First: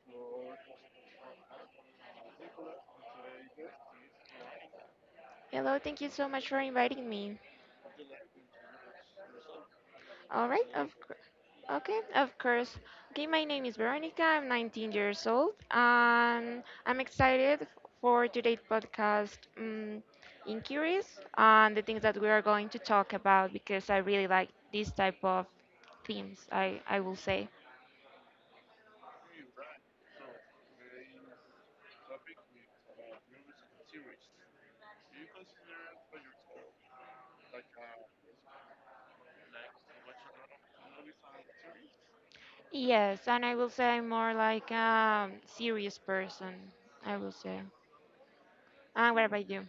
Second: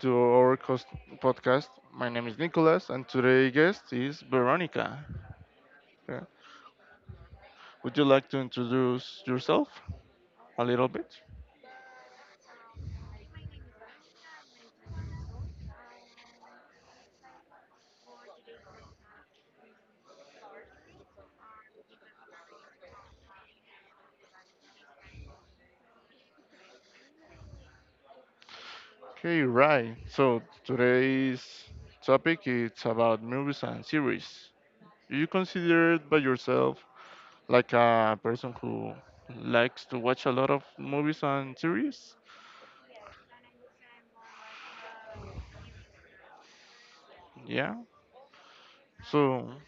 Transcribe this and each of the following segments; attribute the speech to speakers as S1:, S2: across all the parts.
S1: to our podcast. My name is Nicholas, and today's guest is Veronica.
S2: Hello, thank you
S1: Yeah.
S2: so much for inviting me.
S1: Would you like to introduce yourself
S2: All
S1: a
S2: right,
S1: little bit?
S2: okay, of course. Okay, my name is Veronica. I'm 19 years old, and I'm excited for today's podcast in and the things that we are going to talk about because I really like this type of themes. I will say
S1: Okay, right. So today's topic it's about movies and series. Do you consider by yourself like a person who likes to watch a lot of movies and series?
S2: yes, and I will say I'm more like a serious person. I will say.
S1: Yeah.
S2: And what
S1: So
S2: about you?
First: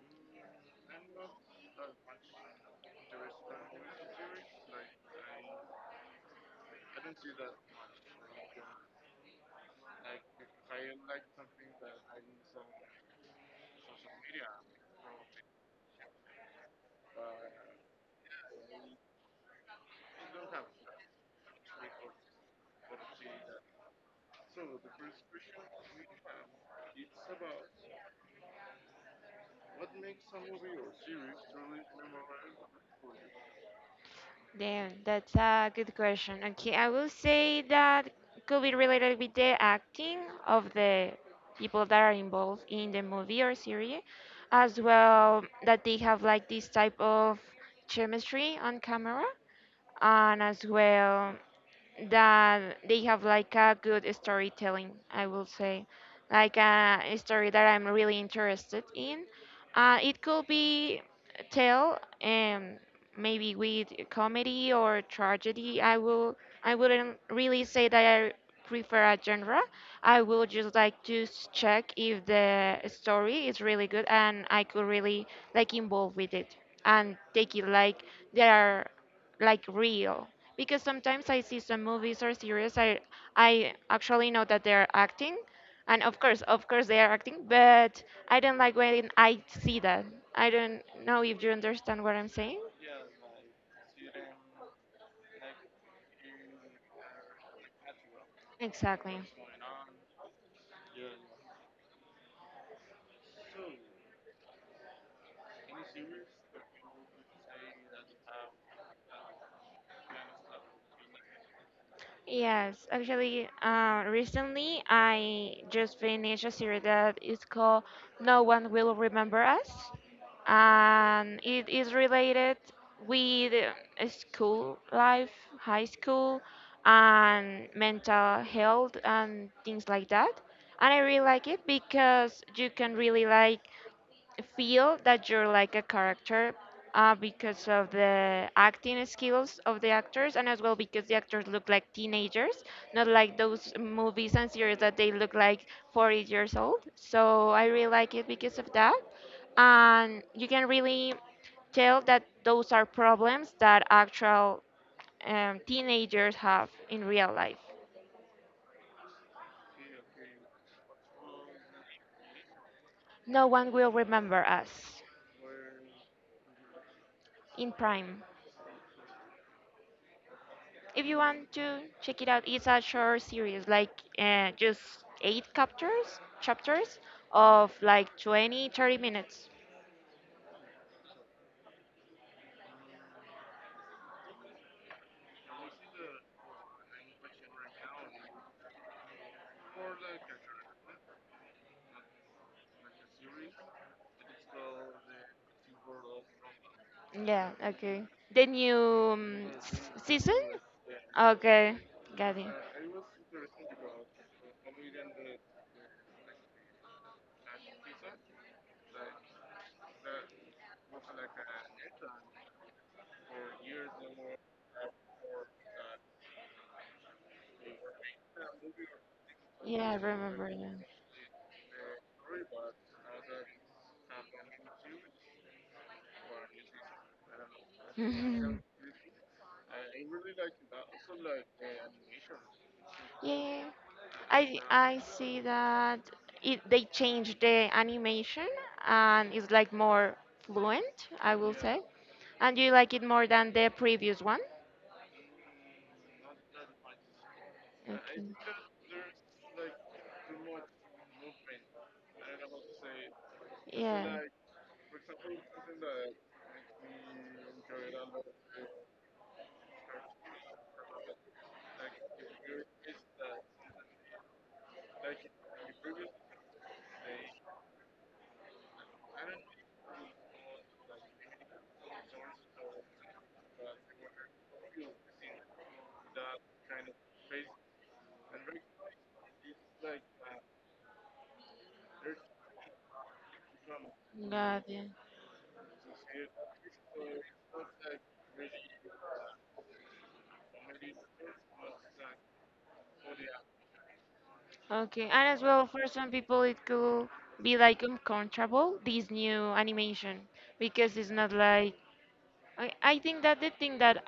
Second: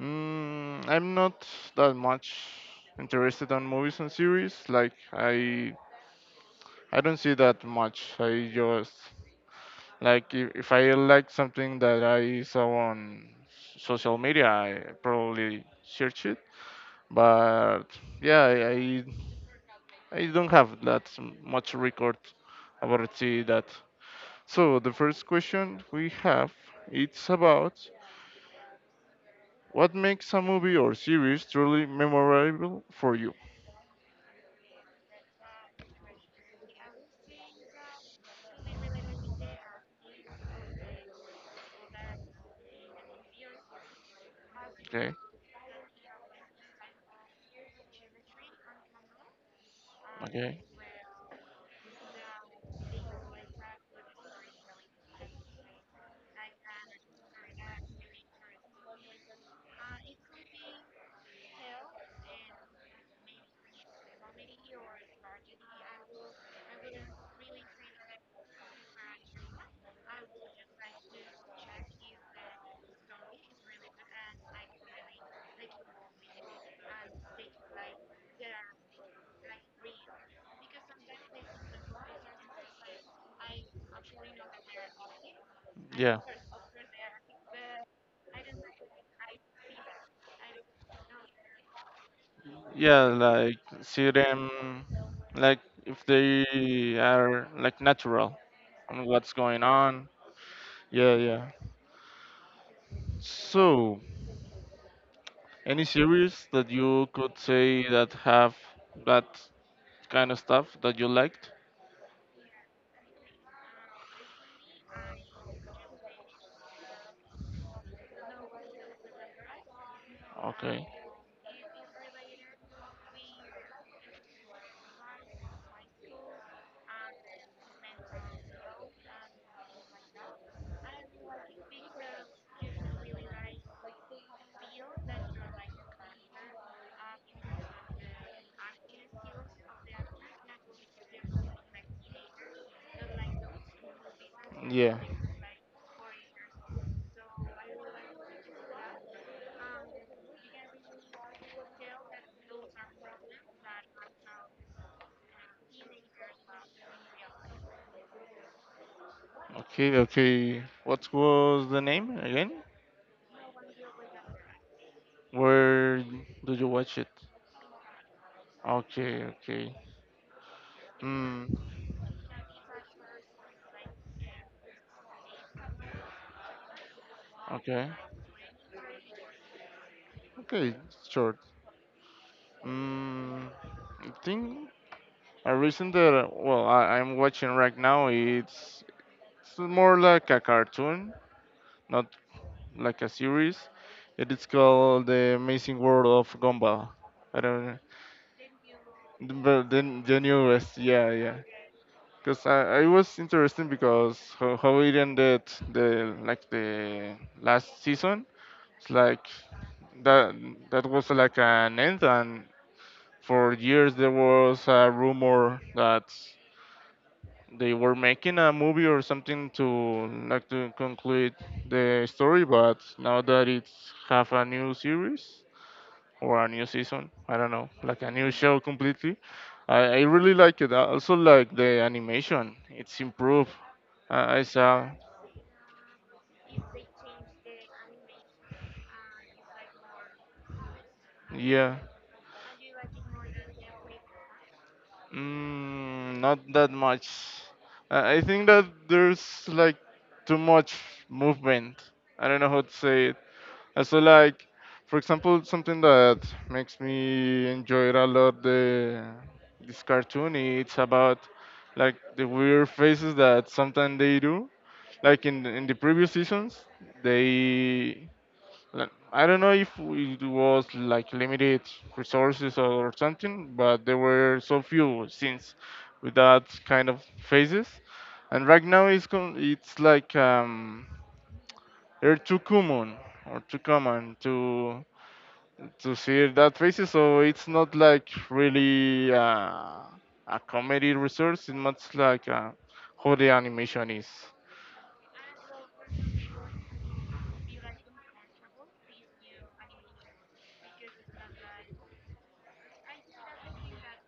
S1: I'm not that much interested on movies and series. Like I don't see that much. I just like if I like something that I saw on social media, I probably search it. But yeah, I don't have that much record about see that. So the first question we have it's about what makes a movie or series truly memorable for you.
S2: Damn, that's a good question. Okay, I will say that could be related with the acting of the people that are involved in the movie or series, as
S1: Okay.
S2: well that they have like this type of chemistry on camera, and
S1: Okay.
S2: as well that they have like a good storytelling, I will say. Like a story that I'm really interested in. It could be tell, maybe with comedy or tragedy. I wouldn't really say that I prefer a genre. I will just like to check if the story is really good and I could really like involve with it and take it like they are like real, because sometimes I see some movies or series I actually know that they're acting. And
S1: Yeah.
S2: of course they are acting, but I don't like when I see that. I don't know if you understand what I'm saying.
S1: Yeah, like see them like if they are like natural on
S2: Exactly.
S1: what's going on, yeah, yeah. So any series that you could say that have that kind of stuff that you liked?
S2: Yes, actually, recently I just finished a series that is called No One Will Remember Us,
S1: Okay.
S2: and it is related with school life, high school, and mental health and things like that. And I really like it because you can really like feel that you're like a character, because of the acting skills of the actors, and as well because the actors look like teenagers, not like those movies and series that
S1: Yeah.
S2: they look like 40 years old. So I really like it because of that, and you can really tell that those are problems that actual teenagers have in real life.
S1: okay okay what was the name again
S2: No One Will Remember Us.
S1: where did you watch it
S2: In prime.
S1: okay. Okay.
S2: If you want
S1: mm,
S2: to check it out, it's a short series. Like, just eight chapters of
S1: okay.
S2: like 20, 30 minutes.
S1: Okay, sure. mm, I think a reason that, well, I'm watching right now, it's more like a cartoon, not like a series. It is called The Amazing World of Gumball. I
S2: Yeah,
S1: don't,
S2: okay. The new
S1: but then the
S2: season?
S1: newest, yeah, yeah.
S2: Okay, got
S1: Because
S2: it.
S1: I was interested because how it ended the, like the last season. It's like that that was like an end, and for years there was a rumor that they were making a movie or something to
S2: Yeah, I remember
S1: like to
S2: that.
S1: conclude the story, but now that it's have a new series or a new season, I don't know, like a new show completely. I really like it. I also like the animation. It's
S2: Yeah,
S1: improved.
S2: yeah.
S1: I, I
S2: I
S1: saw,
S2: I see that they changed the animation, and it's like more fluent, I will
S1: yeah.
S2: say. And you like it more than the previous one?
S1: Not that much. I
S2: Okay.
S1: think that there's like too much movement. I don't know how to say it. So
S2: Yeah.
S1: like, for example, something that makes me enjoy it a lot, the this cartoon. It's about like the weird faces that sometimes they do. Like in the previous seasons, they like, I don't know if it was like limited resources or something, but there were so few scenes with that kind of faces. And right now it's like they're too common or too common
S2: Got it.
S1: to see that faces. So it's not like really a comedy resource. It's much like how the animation is.
S2: Okay. And as well, for some people, it could be like uncomfortable, this new animation, because it's not like. I think that the thing that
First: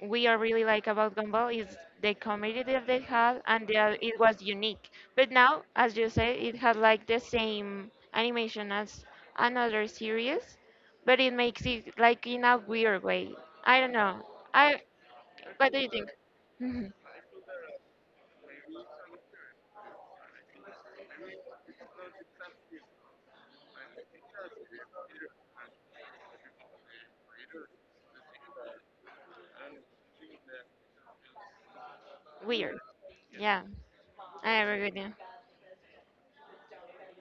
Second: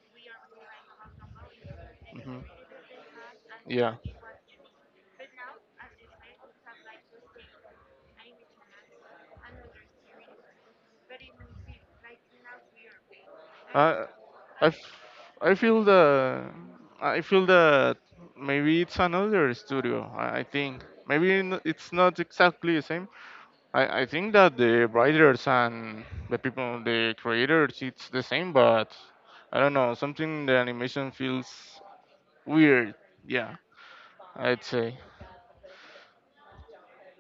S2: we are really like about Gumball is the
S1: Hmm.
S2: comedy that they had and
S1: Yeah,
S2: that it was unique. But now, as you say, it had like the same animation as another series, but it makes it like in a weird way. I don't
S1: I,
S2: know. I
S1: I, f- I
S2: What do
S1: feel
S2: you think?
S1: I feel that maybe it's another studio. I think it's not exactly the same. I think that the writers and the people, the creators, it's the same, but I don't know. Something in the animation feels
S2: Weird.
S1: weird. Yeah,
S2: Yeah, I
S1: I'd
S2: agree with
S1: say.
S2: you.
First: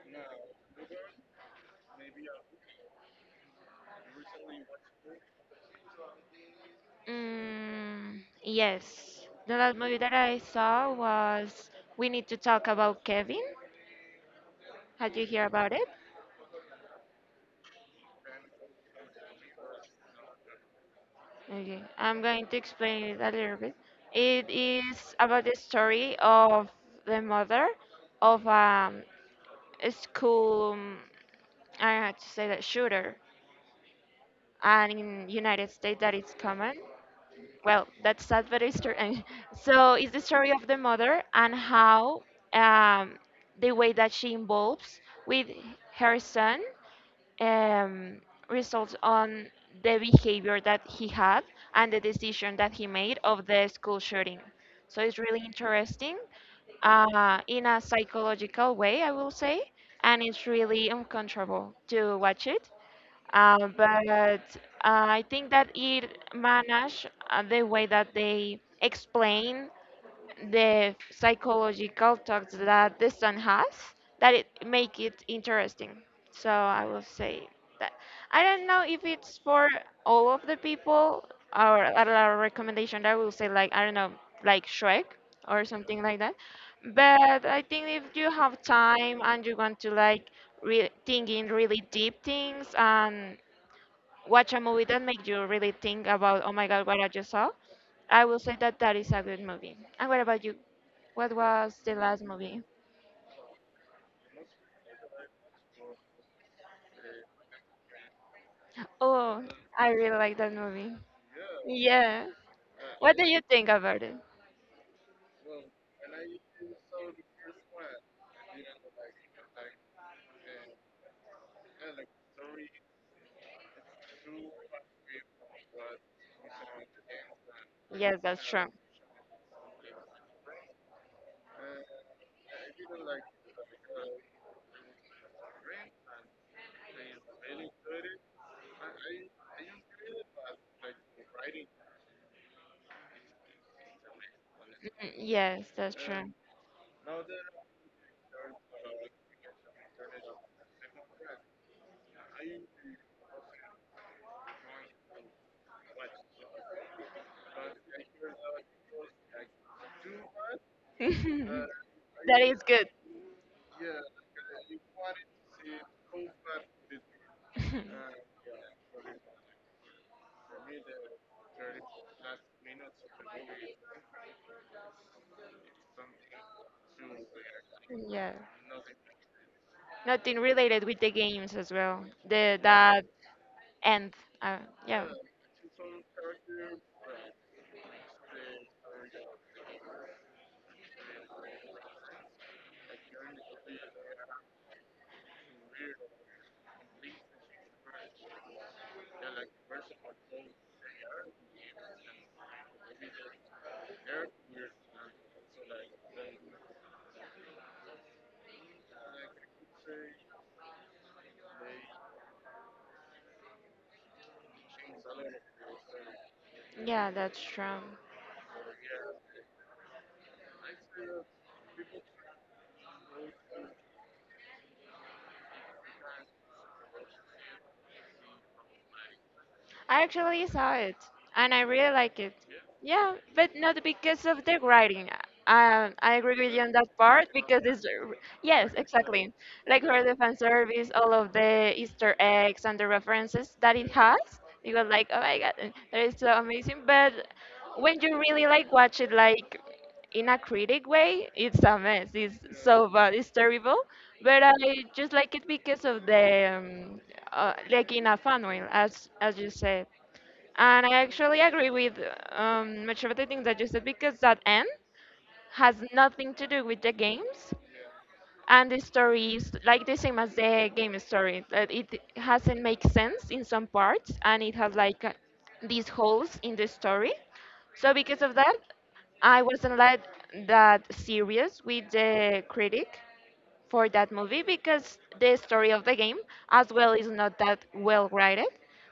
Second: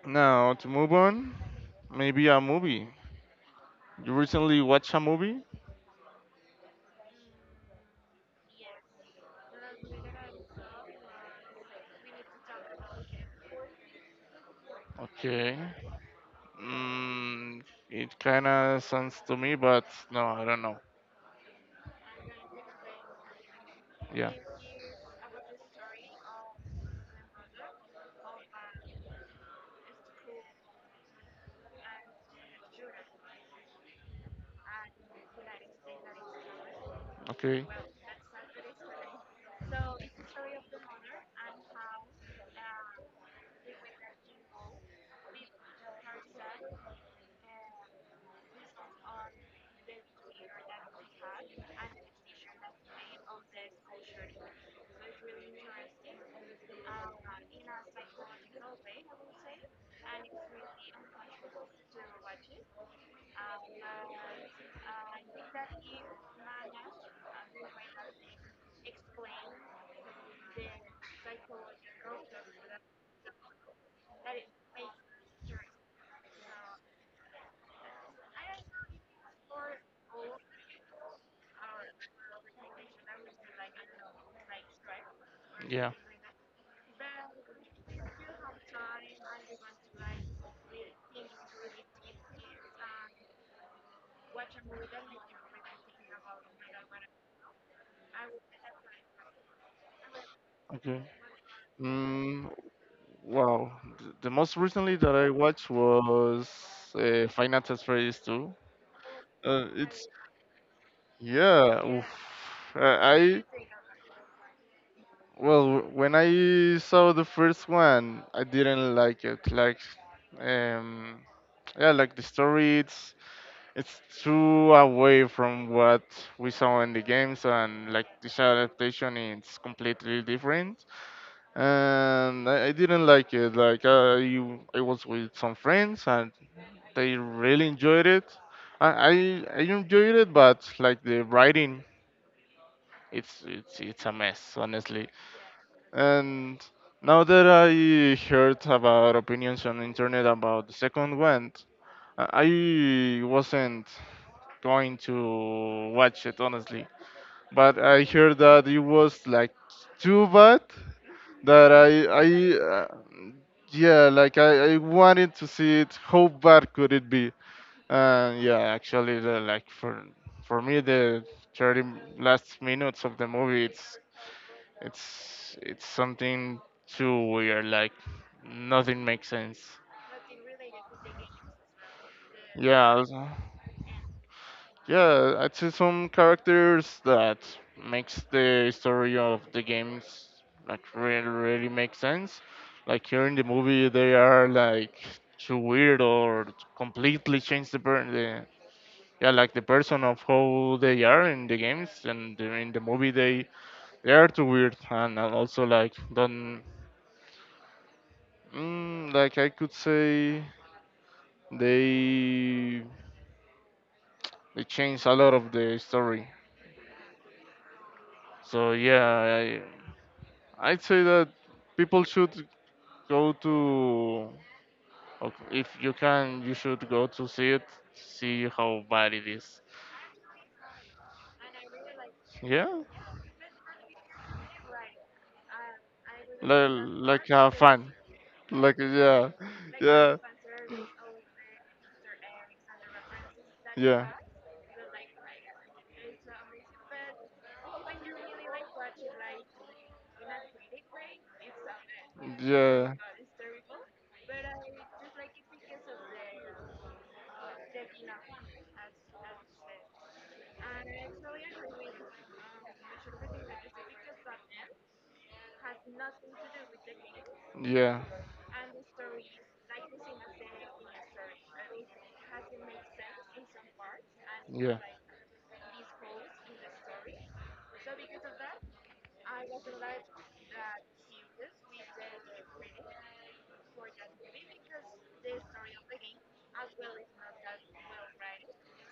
S1: Now to move on, maybe a movie. You recently watched a movie?
S2: Mm, yes. The last movie that I saw was We Need to Talk About Kevin. Had you heard
S1: Okay.
S2: about it?
S1: Mm, it kind of sounds to me, but no, I don't know.
S2: Okay, I'm going to explain it a little bit.
S1: Yeah.
S2: It is about the story of the mother of, a school, I don't know how to say that, shooter. And in United States, that is common.
S1: Okay.
S2: Well, that's sad, but it's true. So it's the story of the mother, and how um, the way that she involves with her son um, results on the behavior that he had and the decision that he made of the school shooting. So it's really interesting, in a psychological way, I will say, and it's really uncomfortable to watch it. But I think that it managed, the way that they explain the psychological talks that the son has, that it make it interesting. So I will say that I don't know if it's for all of the people, or a lot of recommendation, I will say, like, I don't know, like Shrek or
S1: Yeah.
S2: something like that. But I think if you have time and you want to like thinking really deep things, and watch a movie that makes you really think about, oh my God, what I just saw, I will say that that is a good movie. And what about you?
S1: Okay.
S2: What was the last
S1: Mm,
S2: movie?
S1: wow. The most recently that I watched was Final Fantasy 2.
S2: Oh,
S1: Uh,
S2: I
S1: it's
S2: really like that movie.
S1: yeah. Oof.
S2: Yeah.
S1: Uh,
S2: What do you
S1: I
S2: think about it?
S1: well, when I saw the first one, I didn't like it. Like, um, yeah, like the story, it's too away from what we saw in the games, and like
S2: Yes,
S1: this
S2: that's true.
S1: adaptation is completely different. And I didn't like it. Like, I was with some friends, and they really enjoyed it. I enjoyed it, but like the writing, it's it's a mess, honestly.
S2: Mhm. Yes, that's true.
S1: And now that I heard about opinions on the internet about the second one, I wasn't going to watch it honestly. But I heard that it was like too bad that I
S2: That is good.
S1: yeah, like I wanted to see it. How bad could it be? And yeah, actually, like for me the 30 last minutes of the movie, it's it's something too weird. Like
S2: Yeah.
S1: nothing makes sense.
S2: Nothing related with the games as well. The
S1: Yeah,
S2: That
S1: also-
S2: end. Uh, yeah.
S1: yeah, I'd say some characters that makes the story of the games like really really make sense. Like here in the movie, they are like too weird or completely change the yeah, like the person of how they are in the games, and in the movie they are too weird and also like don't like I could say They they changed a lot of the story.
S2: Yeah, that's true.
S1: So yeah, I'd say that people should go to if you can, you should go to see it, see how bad it is.
S2: I actually saw it and I really like it.
S1: Yeah,
S2: Yeah, but not because of the writing. I agree with you
S1: like,
S2: on that
S1: like
S2: part
S1: a
S2: because it's,
S1: fan,
S2: yes,
S1: like yeah,
S2: exactly. Like, for the
S1: yeah,
S2: fan service, all of the Easter eggs and the references that it
S1: yeah,
S2: has, you go like, oh my god, that is so amazing. But when you really like watch it like in a critic way, it's a mess. It's so
S1: yeah.
S2: bad. It's terrible. But I just like it because of the, like in a fun way, as you said. And I actually agree with much of the things that you said, because that end has nothing to do with the games,
S1: Yeah.
S2: and the story is like the same as the game story. That it hasn't make sense in some parts, and it has
S1: Yeah. Like
S2: like, these holes in the story. So because of that, I wasn't like that serious with the critic for that movie, because the story of the game as well is not that well written.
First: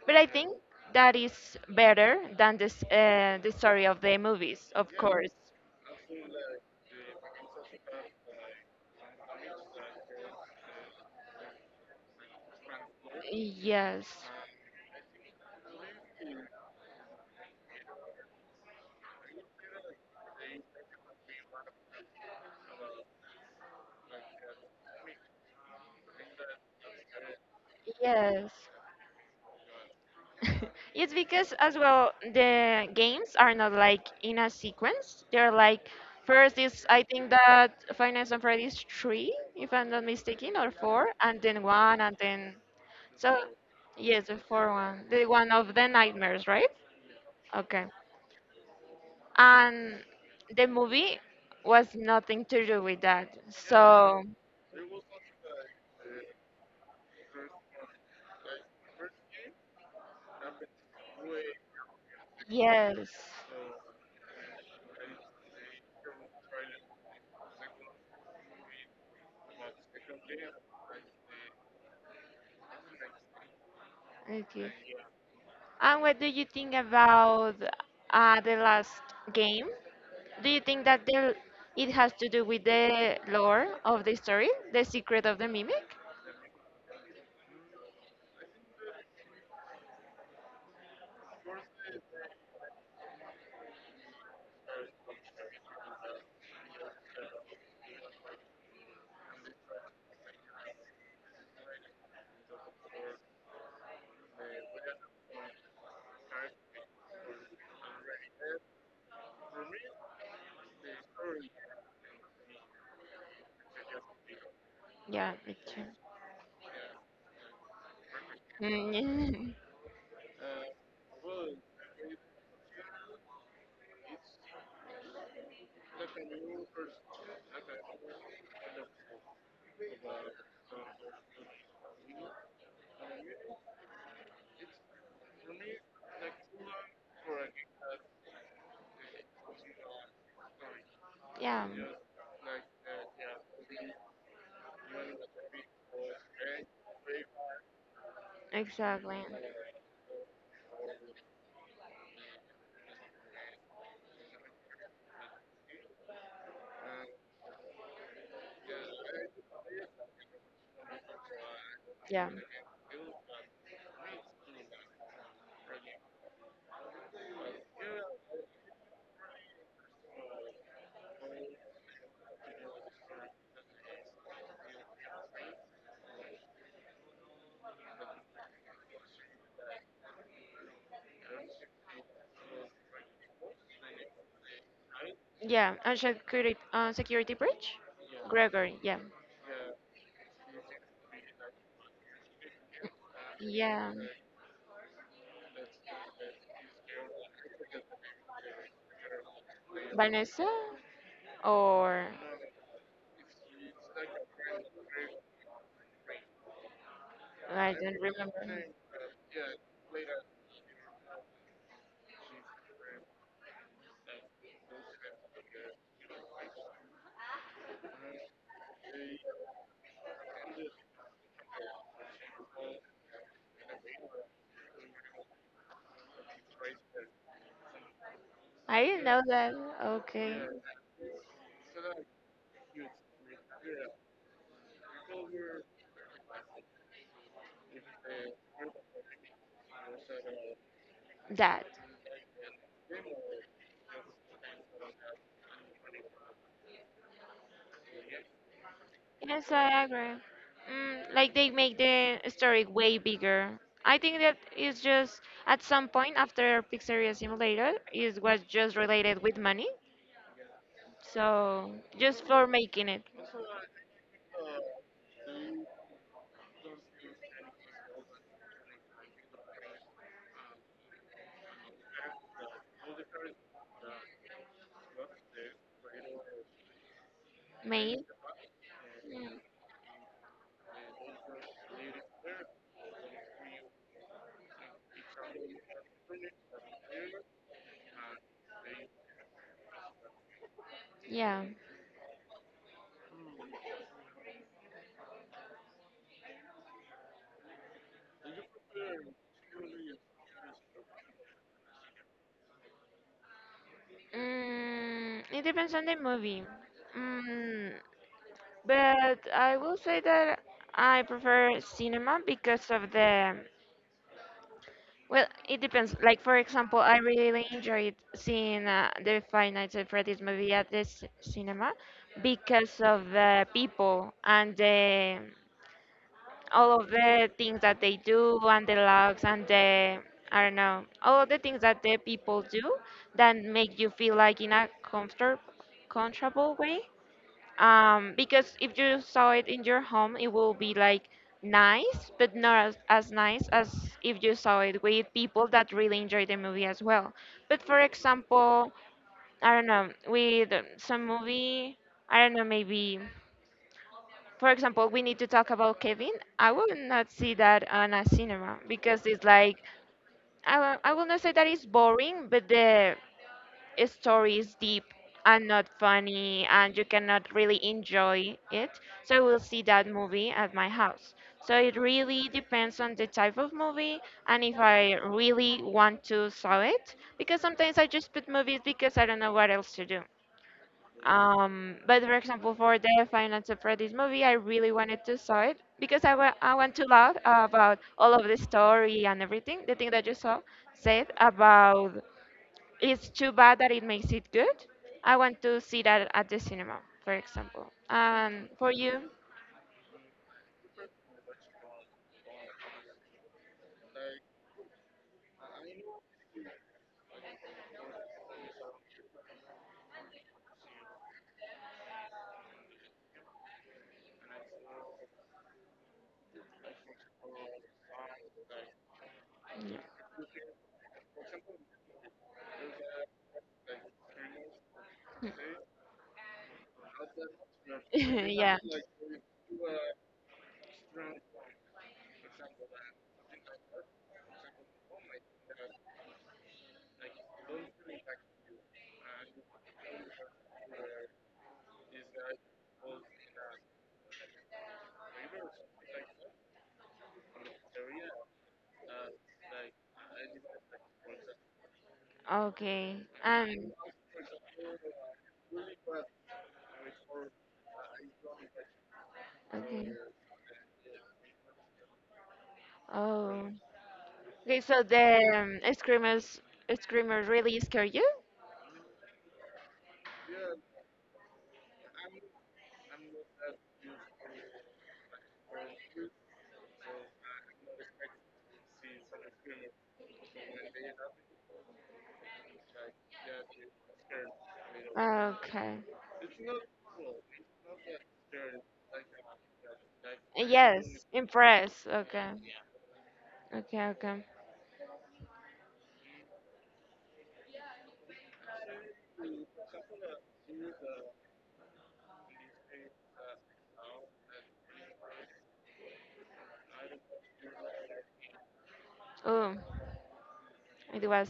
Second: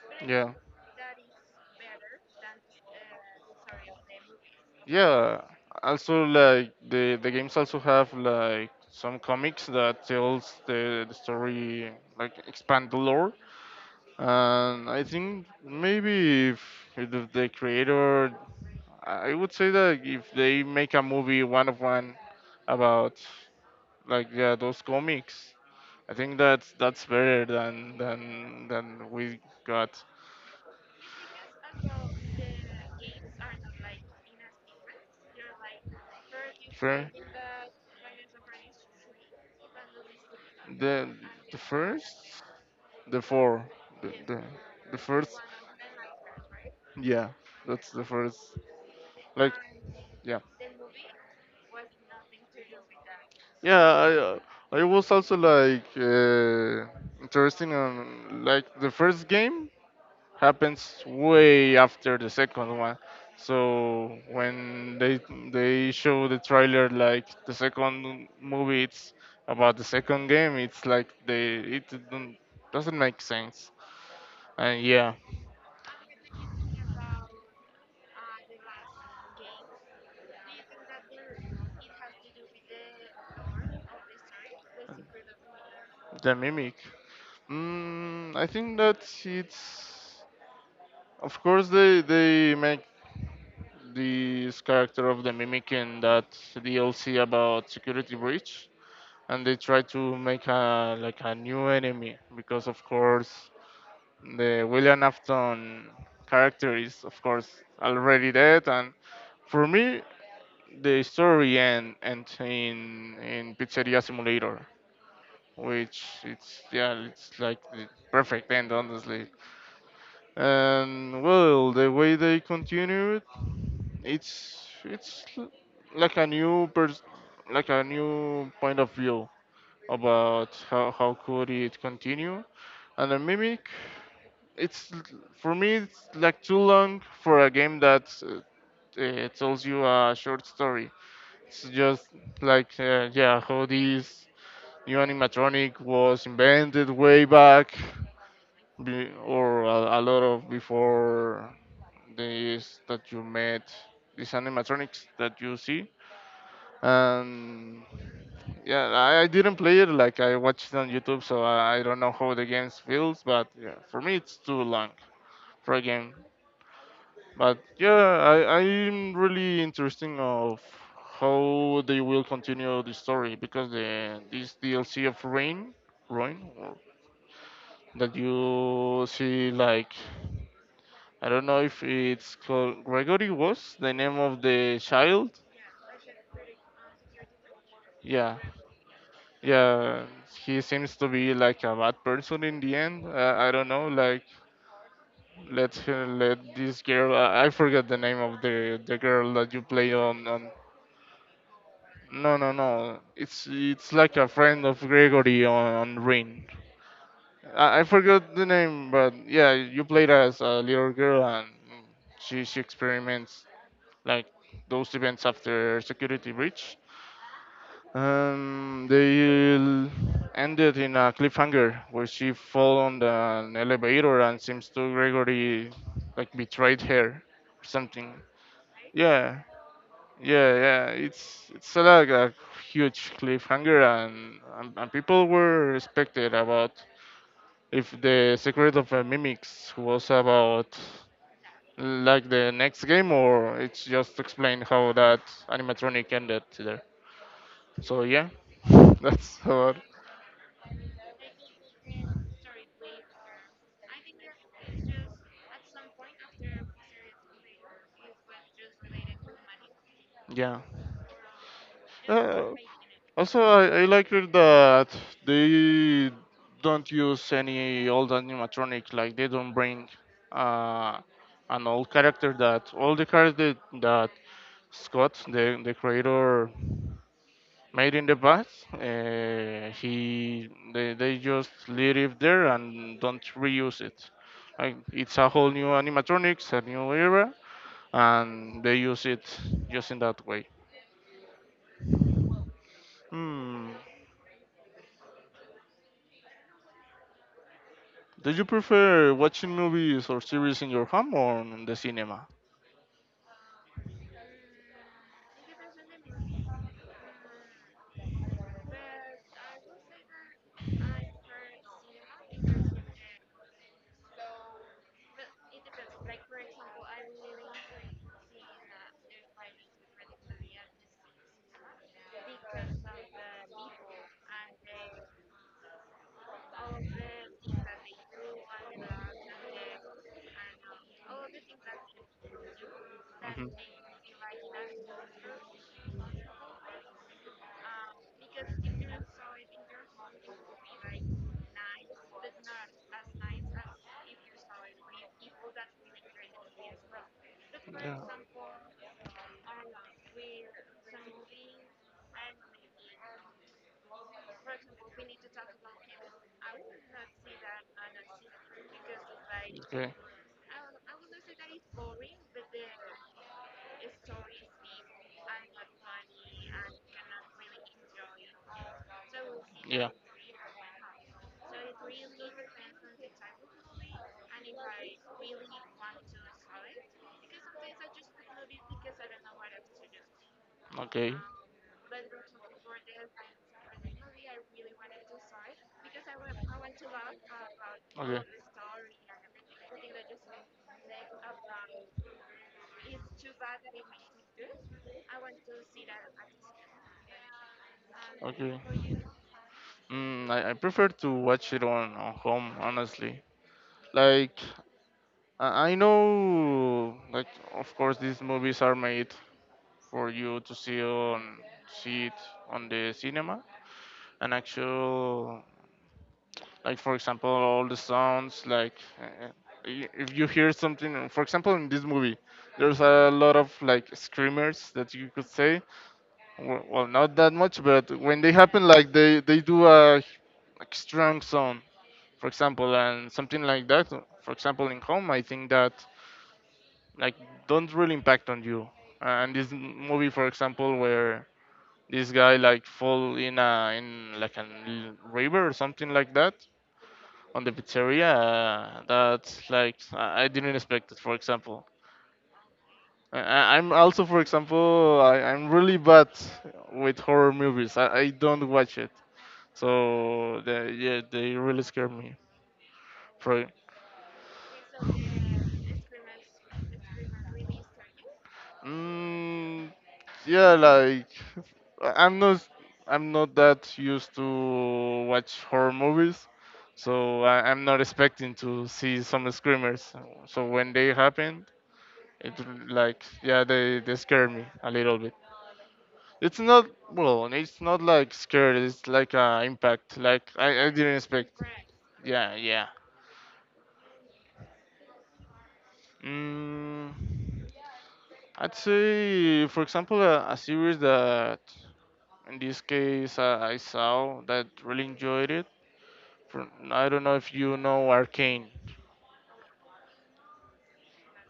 S2: But I think
S1: yeah.
S2: that is better than this the story of the movies, of course.
S1: Yeah. Also, like the games also have like some comics that tells the story, like expand the lore.
S2: Yes,
S1: And I think maybe if the creator, I would say that if they make a movie one of one about like yeah those comics, I think that's better than
S2: yes.
S1: than we got.
S2: It's because as well the games are not like in a sequence. They're like, first is, I
S1: Fair.
S2: think, that Five Nights at Freddy's 3, if I'm not mistaken, or four,
S1: the
S2: and
S1: the
S2: then one, and
S1: first
S2: then,
S1: the
S2: so
S1: four the,
S2: yes, the
S1: the,
S2: four
S1: the
S2: one, the
S1: first,
S2: one of the nightmares, right?
S1: yeah,
S2: Okay,
S1: that's the first, like
S2: and
S1: yeah,
S2: the movie was nothing to do with that.
S1: yeah.
S2: So,
S1: I was also like interested on like the first game happens way after the second one.
S2: yes,
S1: So when they show the trailer like the second movie, it's about the second game. It's like they it don't, doesn't make sense.
S2: okay.
S1: And yeah,
S2: And what do you think about the last game? Do you think that it has to do with the lore of the story, the secret of the mimic?
S1: the mimic. Mm, I think that it's of course they make this character of the mimic in that DLC about security breach, and they try to make a like a new enemy because of course the William Afton character is, of course, already dead. And for me, ends in Pizzeria Simulator,
S2: Yeah, me too.
S1: which it's yeah, it's like the perfect end, honestly.
S2: Mm,
S1: And well, the way they continued, it's like a like a new point of view about how could it continue. And the mimic it's, for me it's like too long for a game that tells you a short story. It's
S2: yeah,
S1: just like yeah, how this new animatronic was invented way back
S2: exactly.
S1: or a lot of before this that you met these animatronics that you see. And yeah I didn't play it, like I watched it on YouTube, so I don't know
S2: Yeah,
S1: how the game feels, but yeah, for me it's too long for a game. But yeah, I'm really interesting of how they will continue the story because the this DLC of Rain, or that you see like I don't know if it's called Gregory was the name of the child.
S2: yeah. On security breach,
S1: Yeah,
S2: Gregory. Yeah,
S1: yeah, he seems to be like a bad person in the end. I don't know,
S2: yeah.
S1: like let let this girl. I forget the name of the girl that you play
S2: Vanessa,
S1: on
S2: or
S1: no, no, no. It's like a friend of Gregory on Ring.
S2: I
S1: I
S2: don't
S1: forgot the
S2: remember.
S1: name, but yeah, you played as a little girl, and she experiments like those events after security breach. Um, they l- ended in a cliffhanger where she fell on an elevator and seems to Gregory like betrayed her or something.
S2: I didn't know
S1: Yeah,
S2: that. Okay,
S1: yeah, yeah, it's a, like a huge cliffhanger, and, and people were respected about if the Secret of Mimics was about
S2: that.
S1: like the next game, or it's just explain how that animatronic ended there. So yeah, that's
S2: Yes,
S1: about
S2: I agree. Like, they make the story way bigger. I think that is just, at some point after Pizzeria Simulator, is was just related with money.
S1: yeah.
S2: So, just for
S1: Uh,
S2: making it,
S1: also, I like it that they don't use any old animatronic. Like they don't bring uh, an old character that all the characters that, that Scott, the creator, made
S2: made.
S1: in the past. He they just leave it there and don't reuse it. Like it's a whole new animatronics, a new era, and they use it just in that way.
S2: Yeah.
S1: Hmm. Do you prefer watching movies or series in your home or in the cinema?
S2: It depends on the movie. Mm, but I will say that I prefer cinema because of the. Well, it depends. Like, for example, I really really enjoyed seeing the Five Nights at Freddy's movie at the cinema, because of the people and the all of the things that they do, and the logs, and the I don't know, all of the things that the people do that
S1: Mhm.
S2: make you feel like in a comfortable way, because if you saw it in your home, it will be like nice, but not as nice as if you saw it with people that really enjoy the movie as well. But for example, I don't know, with some movie, I don't know, maybe, for example, We Need to Talk About Kevin. I will not see that on a cinema because it's like,
S1: Yeah. Okay.
S2: I will not say that it's boring, but the story is deep and not funny and you cannot really enjoy it, so I will see that
S1: Yeah.
S2: movie at my house. So it really depends on the type of movie, and if I really want to saw it, because sometimes I just put movies because I don't know what else to do.
S1: Okay.
S2: But for example, for the Final Separatist movie, I really wanted to saw it because I want to laugh about all
S1: Okay.
S2: of the story and everything, the thing that you saw said about, it's too bad that it makes it good. I want to see that at the cinema, for example.
S1: Okay.
S2: For you?
S1: I prefer to watch it on home, honestly. Like, I know, like, of course, these movies are made for you to see on see it on the cinema, an actual like for example all the sounds like uh,
S2: Yeah.
S1: if you hear something for example in this movie, there's a lot of like screamers that you could say. Well, not that much, but when they
S2: Yeah.
S1: happen like they do a like strong sound, for example, and something like that, for example in home I think that like don't really impact on you. And this movie, for example, where this guy like fall in a in like river or something like that on the pizzeria. That's like I didn't expect it. For example,
S2: Okay.
S1: I'm
S2: Um.
S1: also, for example, I'm really bad with horror movies. I don't watch it,
S2: Okay.
S1: so they, yeah, they really scare me. Pro-
S2: Oh. Okay. So the screamers really scare you?
S1: mm, yeah, like I- I'm not I'm not that used to watch horror movies. So I'm not expecting to see some screamers. So when they happened, it, like, yeah, they scare me a little bit.
S2: Okay.
S1: It's not well, and it's not like scared. It's like impact. Like I
S2: Yes,
S1: didn't expect.
S2: impress. Okay.
S1: Yeah, yeah.
S2: Okay, okay.
S1: Mm, I'd say, for example, a series that in this case I saw that really enjoyed it. For, I don't know if you know Arcane.
S2: Oh, it was.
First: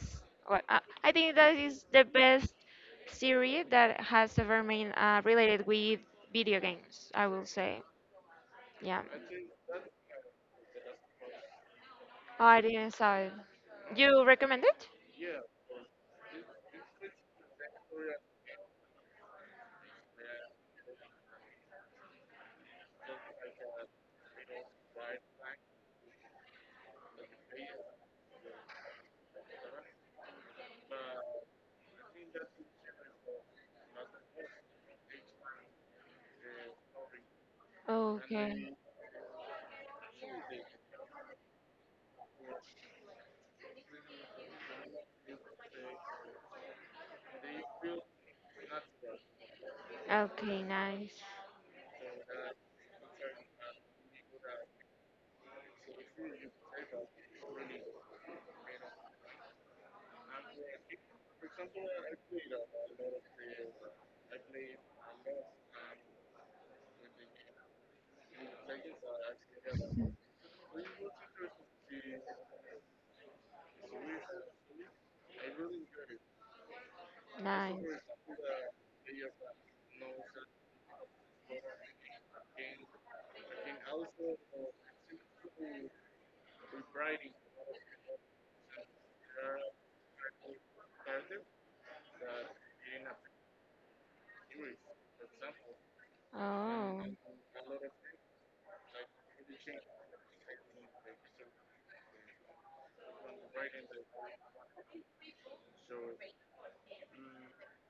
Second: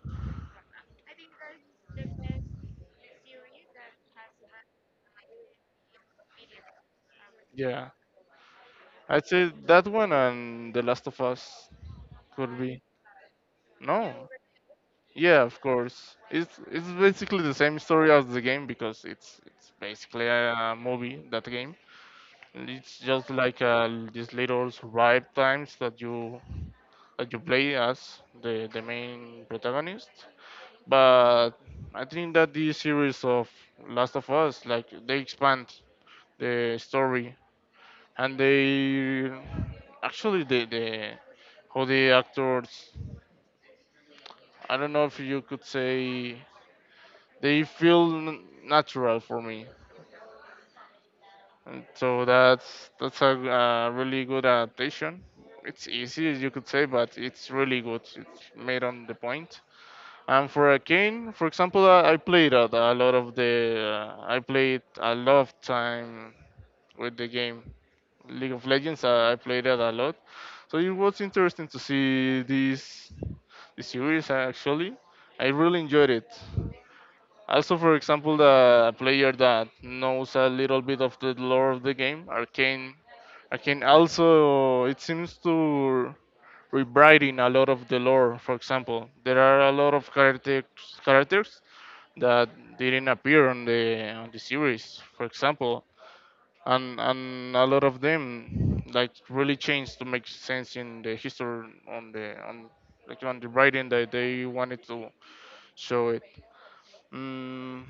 S2: Well, I think that is the best series that has ever been, related with video games, I will say.
S1: Yeah,
S2: Yeah.
S1: I'd say that one and The Last of Us
S2: Oh,
S1: could
S2: I
S1: be.
S2: didn't saw it. You
S1: No.
S2: recommend it?
S1: Yeah, of course. It's basically the same story as the game because it's basically a movie that game. It's just like these little survive times that you play as the main protagonist. But I think that this series of Last of Us, like they expand the story and
S2: Okay.
S1: they actually the how the actors I don't know if you could say they feel natural for me.
S2: Okay, nice.
S1: And so that's a really good adaptation. It's easy, as you could say, but it's really good. It's made on the point. And for a cane, for example, I played a lot of the. I played a lot of time with the game League of Legends. I played it a lot, so it was interesting to see this, this series. Actually, I really enjoyed it. Also,
S2: Nice.
S1: for example, the player that knows a little bit of the lore of the game, Arcane, Arcane also it seems to rewriting a lot of the lore. For example, there are a lot of characters characters that didn't appear on the series. For example, and
S2: Oh,
S1: and a lot of them like really changed to make sense in the history on the on like on the writing that they wanted to show it. Mm,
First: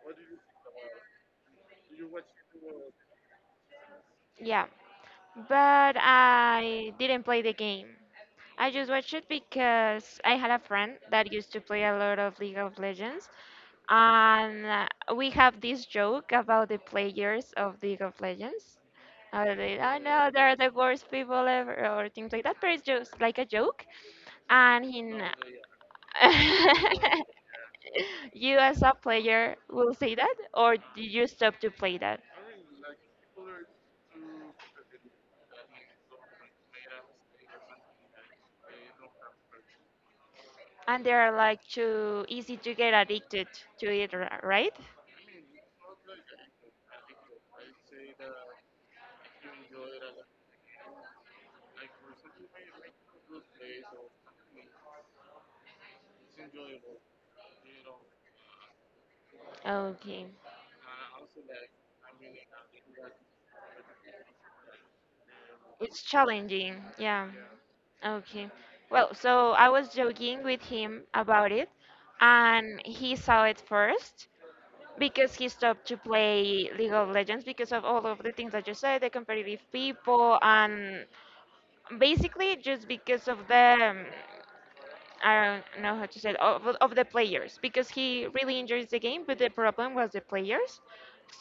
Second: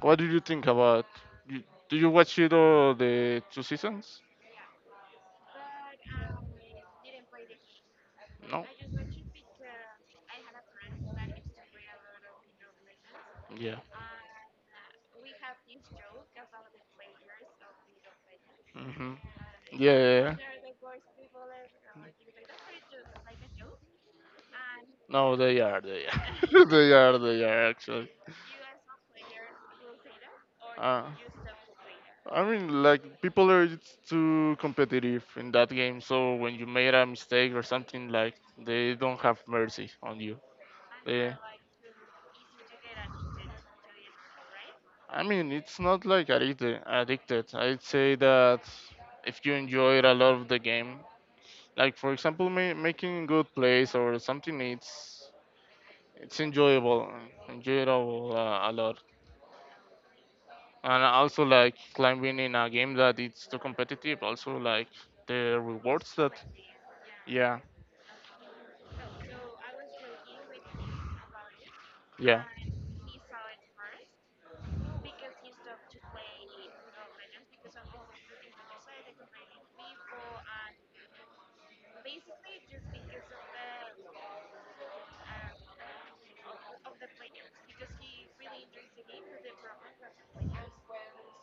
S1: what do you think about? You, do you watch it all the two seasons?
S2: yeah, but I didn't play the game.
S1: No.
S2: I just watched it because I had a friend that used to play a lot of League of Legends,
S1: Yeah.
S2: and we have this joke about the players of League of Legends.
S1: Hmm. Yeah,
S2: I
S1: yeah,
S2: know
S1: yeah.
S2: they're the worst people ever, or things like that, but it's just like a joke. And in,
S1: No, they are. They are. They are. They are actually.
S2: you as a player will say that, or do
S1: Uh,
S2: you stop to play that?
S1: I mean, like people are just too competitive in that game. So when you made a mistake or something, like they don't have mercy on you.
S2: And they are
S1: They.
S2: like too easy to get addicted to it, right?
S1: I mean, it's not like addicted. Addicted. I'd say that if you enjoyed a lot of the game, like for example, making good plays or something, it's enjoyable, enjoyable a lot.
S2: Okay.
S1: And also like climbing in a game that it's too competitive. Also like the
S2: It's
S1: rewards that
S2: challenging, yeah.
S1: yeah,
S2: Okay. Well, so I was joking with him about it,
S1: yeah,
S2: and he saw it first because he stopped to play League of Legends because of all of the things that you said, the competitive people, and basically just because of the I don't know how to say it, of the players because he really enjoys the game, but the problem was the players.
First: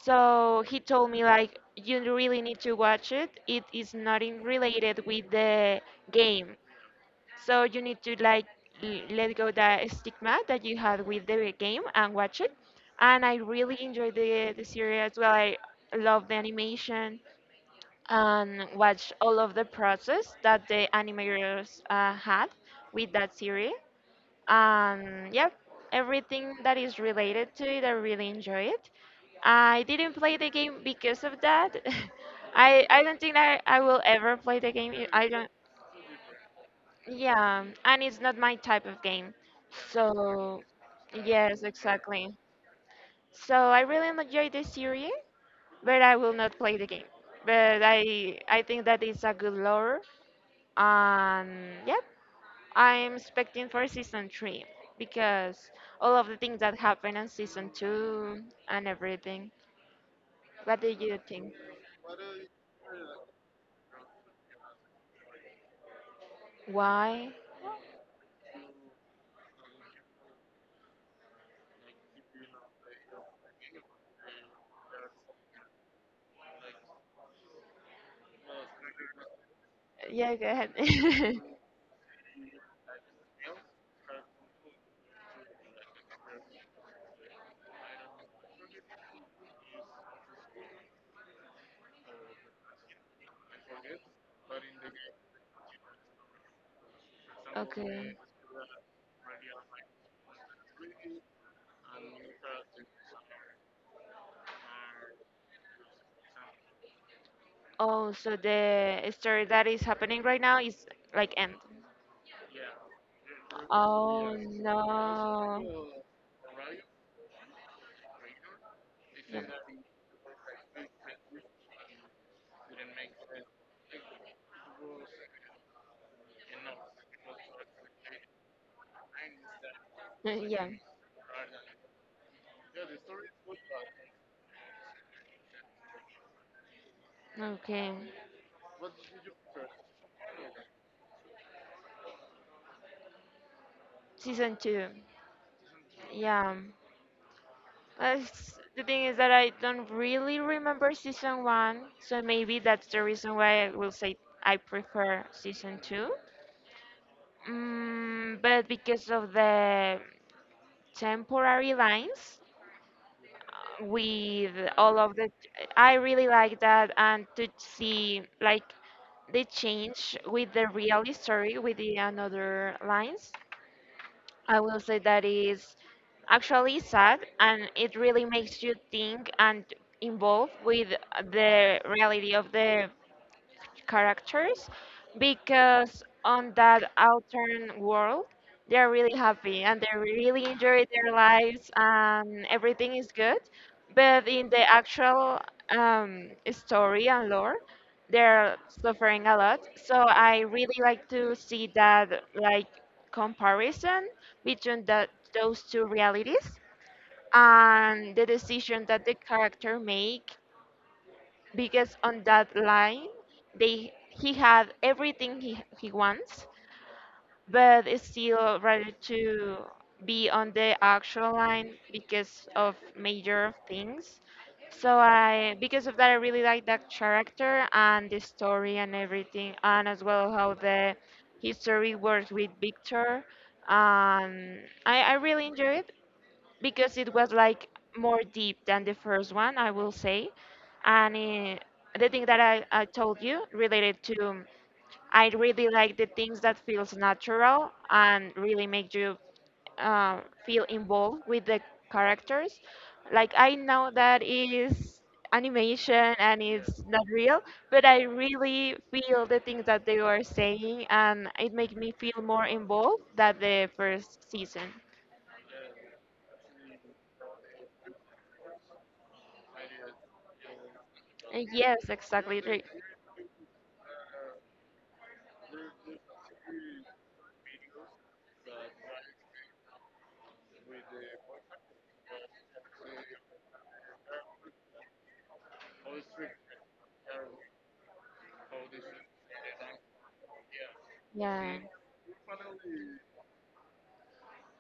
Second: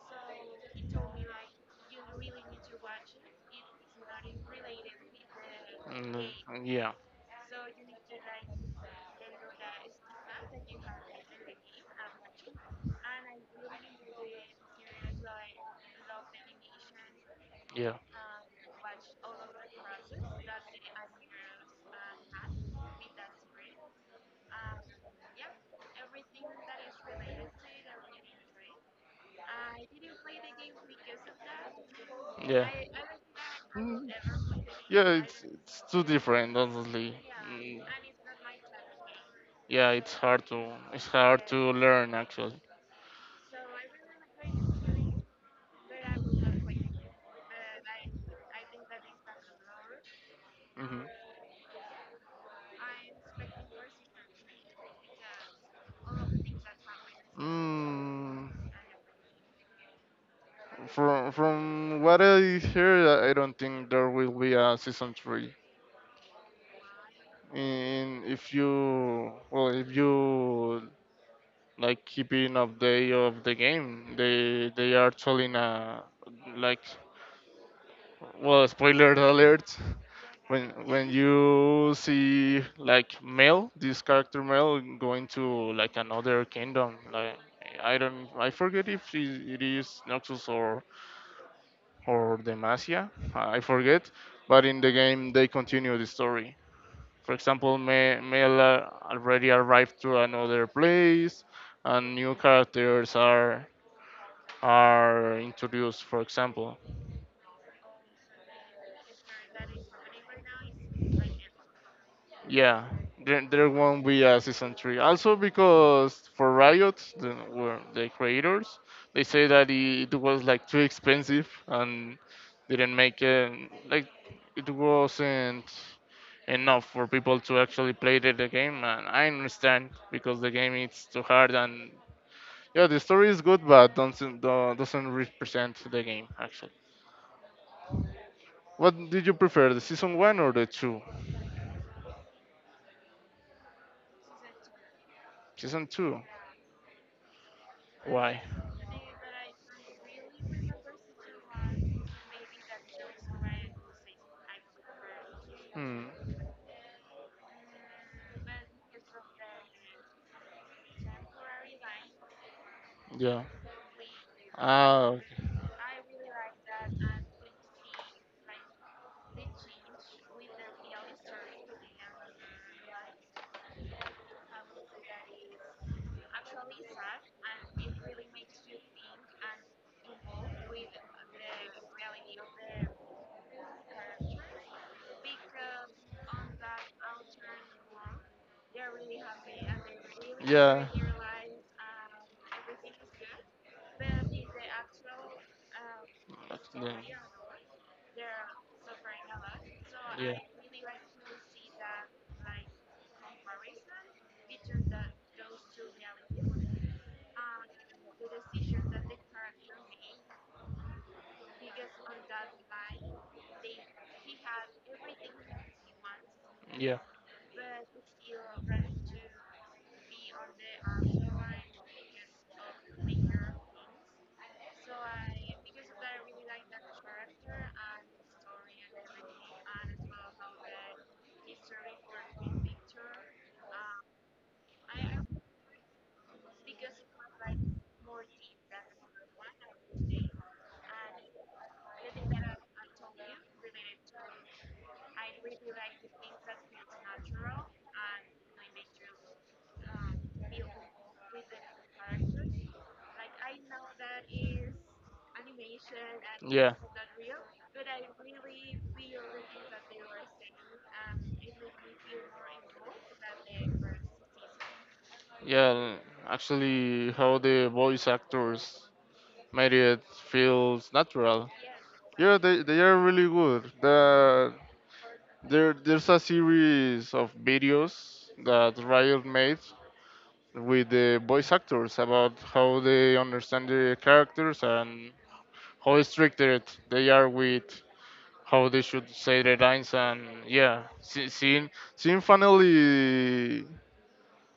S2: So he told me like you really need to watch it. It is not in related with the game,
S1: yeah,
S2: so you need to like let go the stigma that you had with the game and watch it. And I really enjoyed the series as well. I love the animation
S1: yeah,
S2: and watch all of the process that the animators had with that series. Yeah, everything that is related to it, I really enjoy it. I didn't play the game because of that. I don't think that I will ever play the game. I don't.
S1: it's too different, honestly.
S2: Yeah,
S1: Yeah,
S2: and it's not my type of game.
S1: yeah, hard
S2: So,
S1: to it's hard
S2: yes,
S1: learn
S2: exactly.
S1: actually.
S2: So I really enjoy the series, but I will not play the game. But I think that it's a good lore.
S1: Hmm.
S2: Um, yeah, I'm expecting for season three because all of the things that happened in season two
S1: Mm.
S2: and everything. What do you
S1: From
S2: think?
S1: from what I hear, I don't think there will be a season three.
S2: Why?
S1: And if you well, if you like keeping up day of the game, they are telling a like well spoiler alert.
S2: Yeah, go ahead.
S1: When you see like Mel, this character Mel going to like another kingdom, like I don't I forget if it is Noxus or Demacia, I forget. But in the game, they continue the story. For example,
S2: Okay.
S1: Mel already arrived to another place, and new characters are introduced. For example,
S2: Oh, so the story that is happening right now is like end.
S1: yeah, there won't be
S2: Oh
S1: a season three. Also,
S2: no.
S1: because for Riot, the, were the creators, they
S2: Yeah.
S1: say that it was like too expensive and didn't make it like it wasn't enough for people to actually play the game. And I understand because the
S2: Yeah.
S1: game is too hard and yeah, the story is good, but doesn't doesn't represent the game actually.
S2: Okay.
S1: What did you prefer, the season one or the two?
S2: Season two.
S1: Season two.
S2: Yeah.
S1: Why?
S2: The thing is that I don't really remember season one, so maybe that's the reason why I will say I prefer season
S1: Hmm.
S2: two. Mm, but because of the temporary lines
S1: Yeah.
S2: with all
S1: Ah.
S2: of the,
S1: Okay.
S2: I really like that and to see like the change with the real story with the another lines. I will say that is actually sad and it really makes you think and involve with the reality of the characters because on that alternate world they're really happy and they really enjoy
S1: Yeah.
S2: their lives and everything is good, but in the actual story
S1: Yeah.
S2: and lore they're suffering a lot. So
S1: So yeah.
S2: I
S1: Like
S2: really like to see that like comparison between those two realities and the decision that the character make because on that line they he had everything he wants
S1: yeah.
S2: but is still ready to be on the actual line because of major things. So I because of that I really like that character and the story and everything, and as well how the history works with victor. um, I really enjoy it because it was like more deep than the first one, I will say. And the thing that I told you related to, I really like the things that feels natural and really make you uh, feel involved with the characters. Like I know
S1: Like
S2: that it is animation and
S1: yeah.
S2: it's not real, but I really feel the
S1: Really
S2: things that they were saying, and it made me feel more involved than the first season.
S1: yeah, and actually, how the voice actors made it feels natural.
S2: Yes,
S1: Yeah,
S2: exactly. Re-
S1: they are really good. The, there, there's a series of videos that Riot made with the voice actors about how they understand the characters and how restricted they are with how they should say their lines and yeah,
S2: Yeah,
S1: seeing seeing finally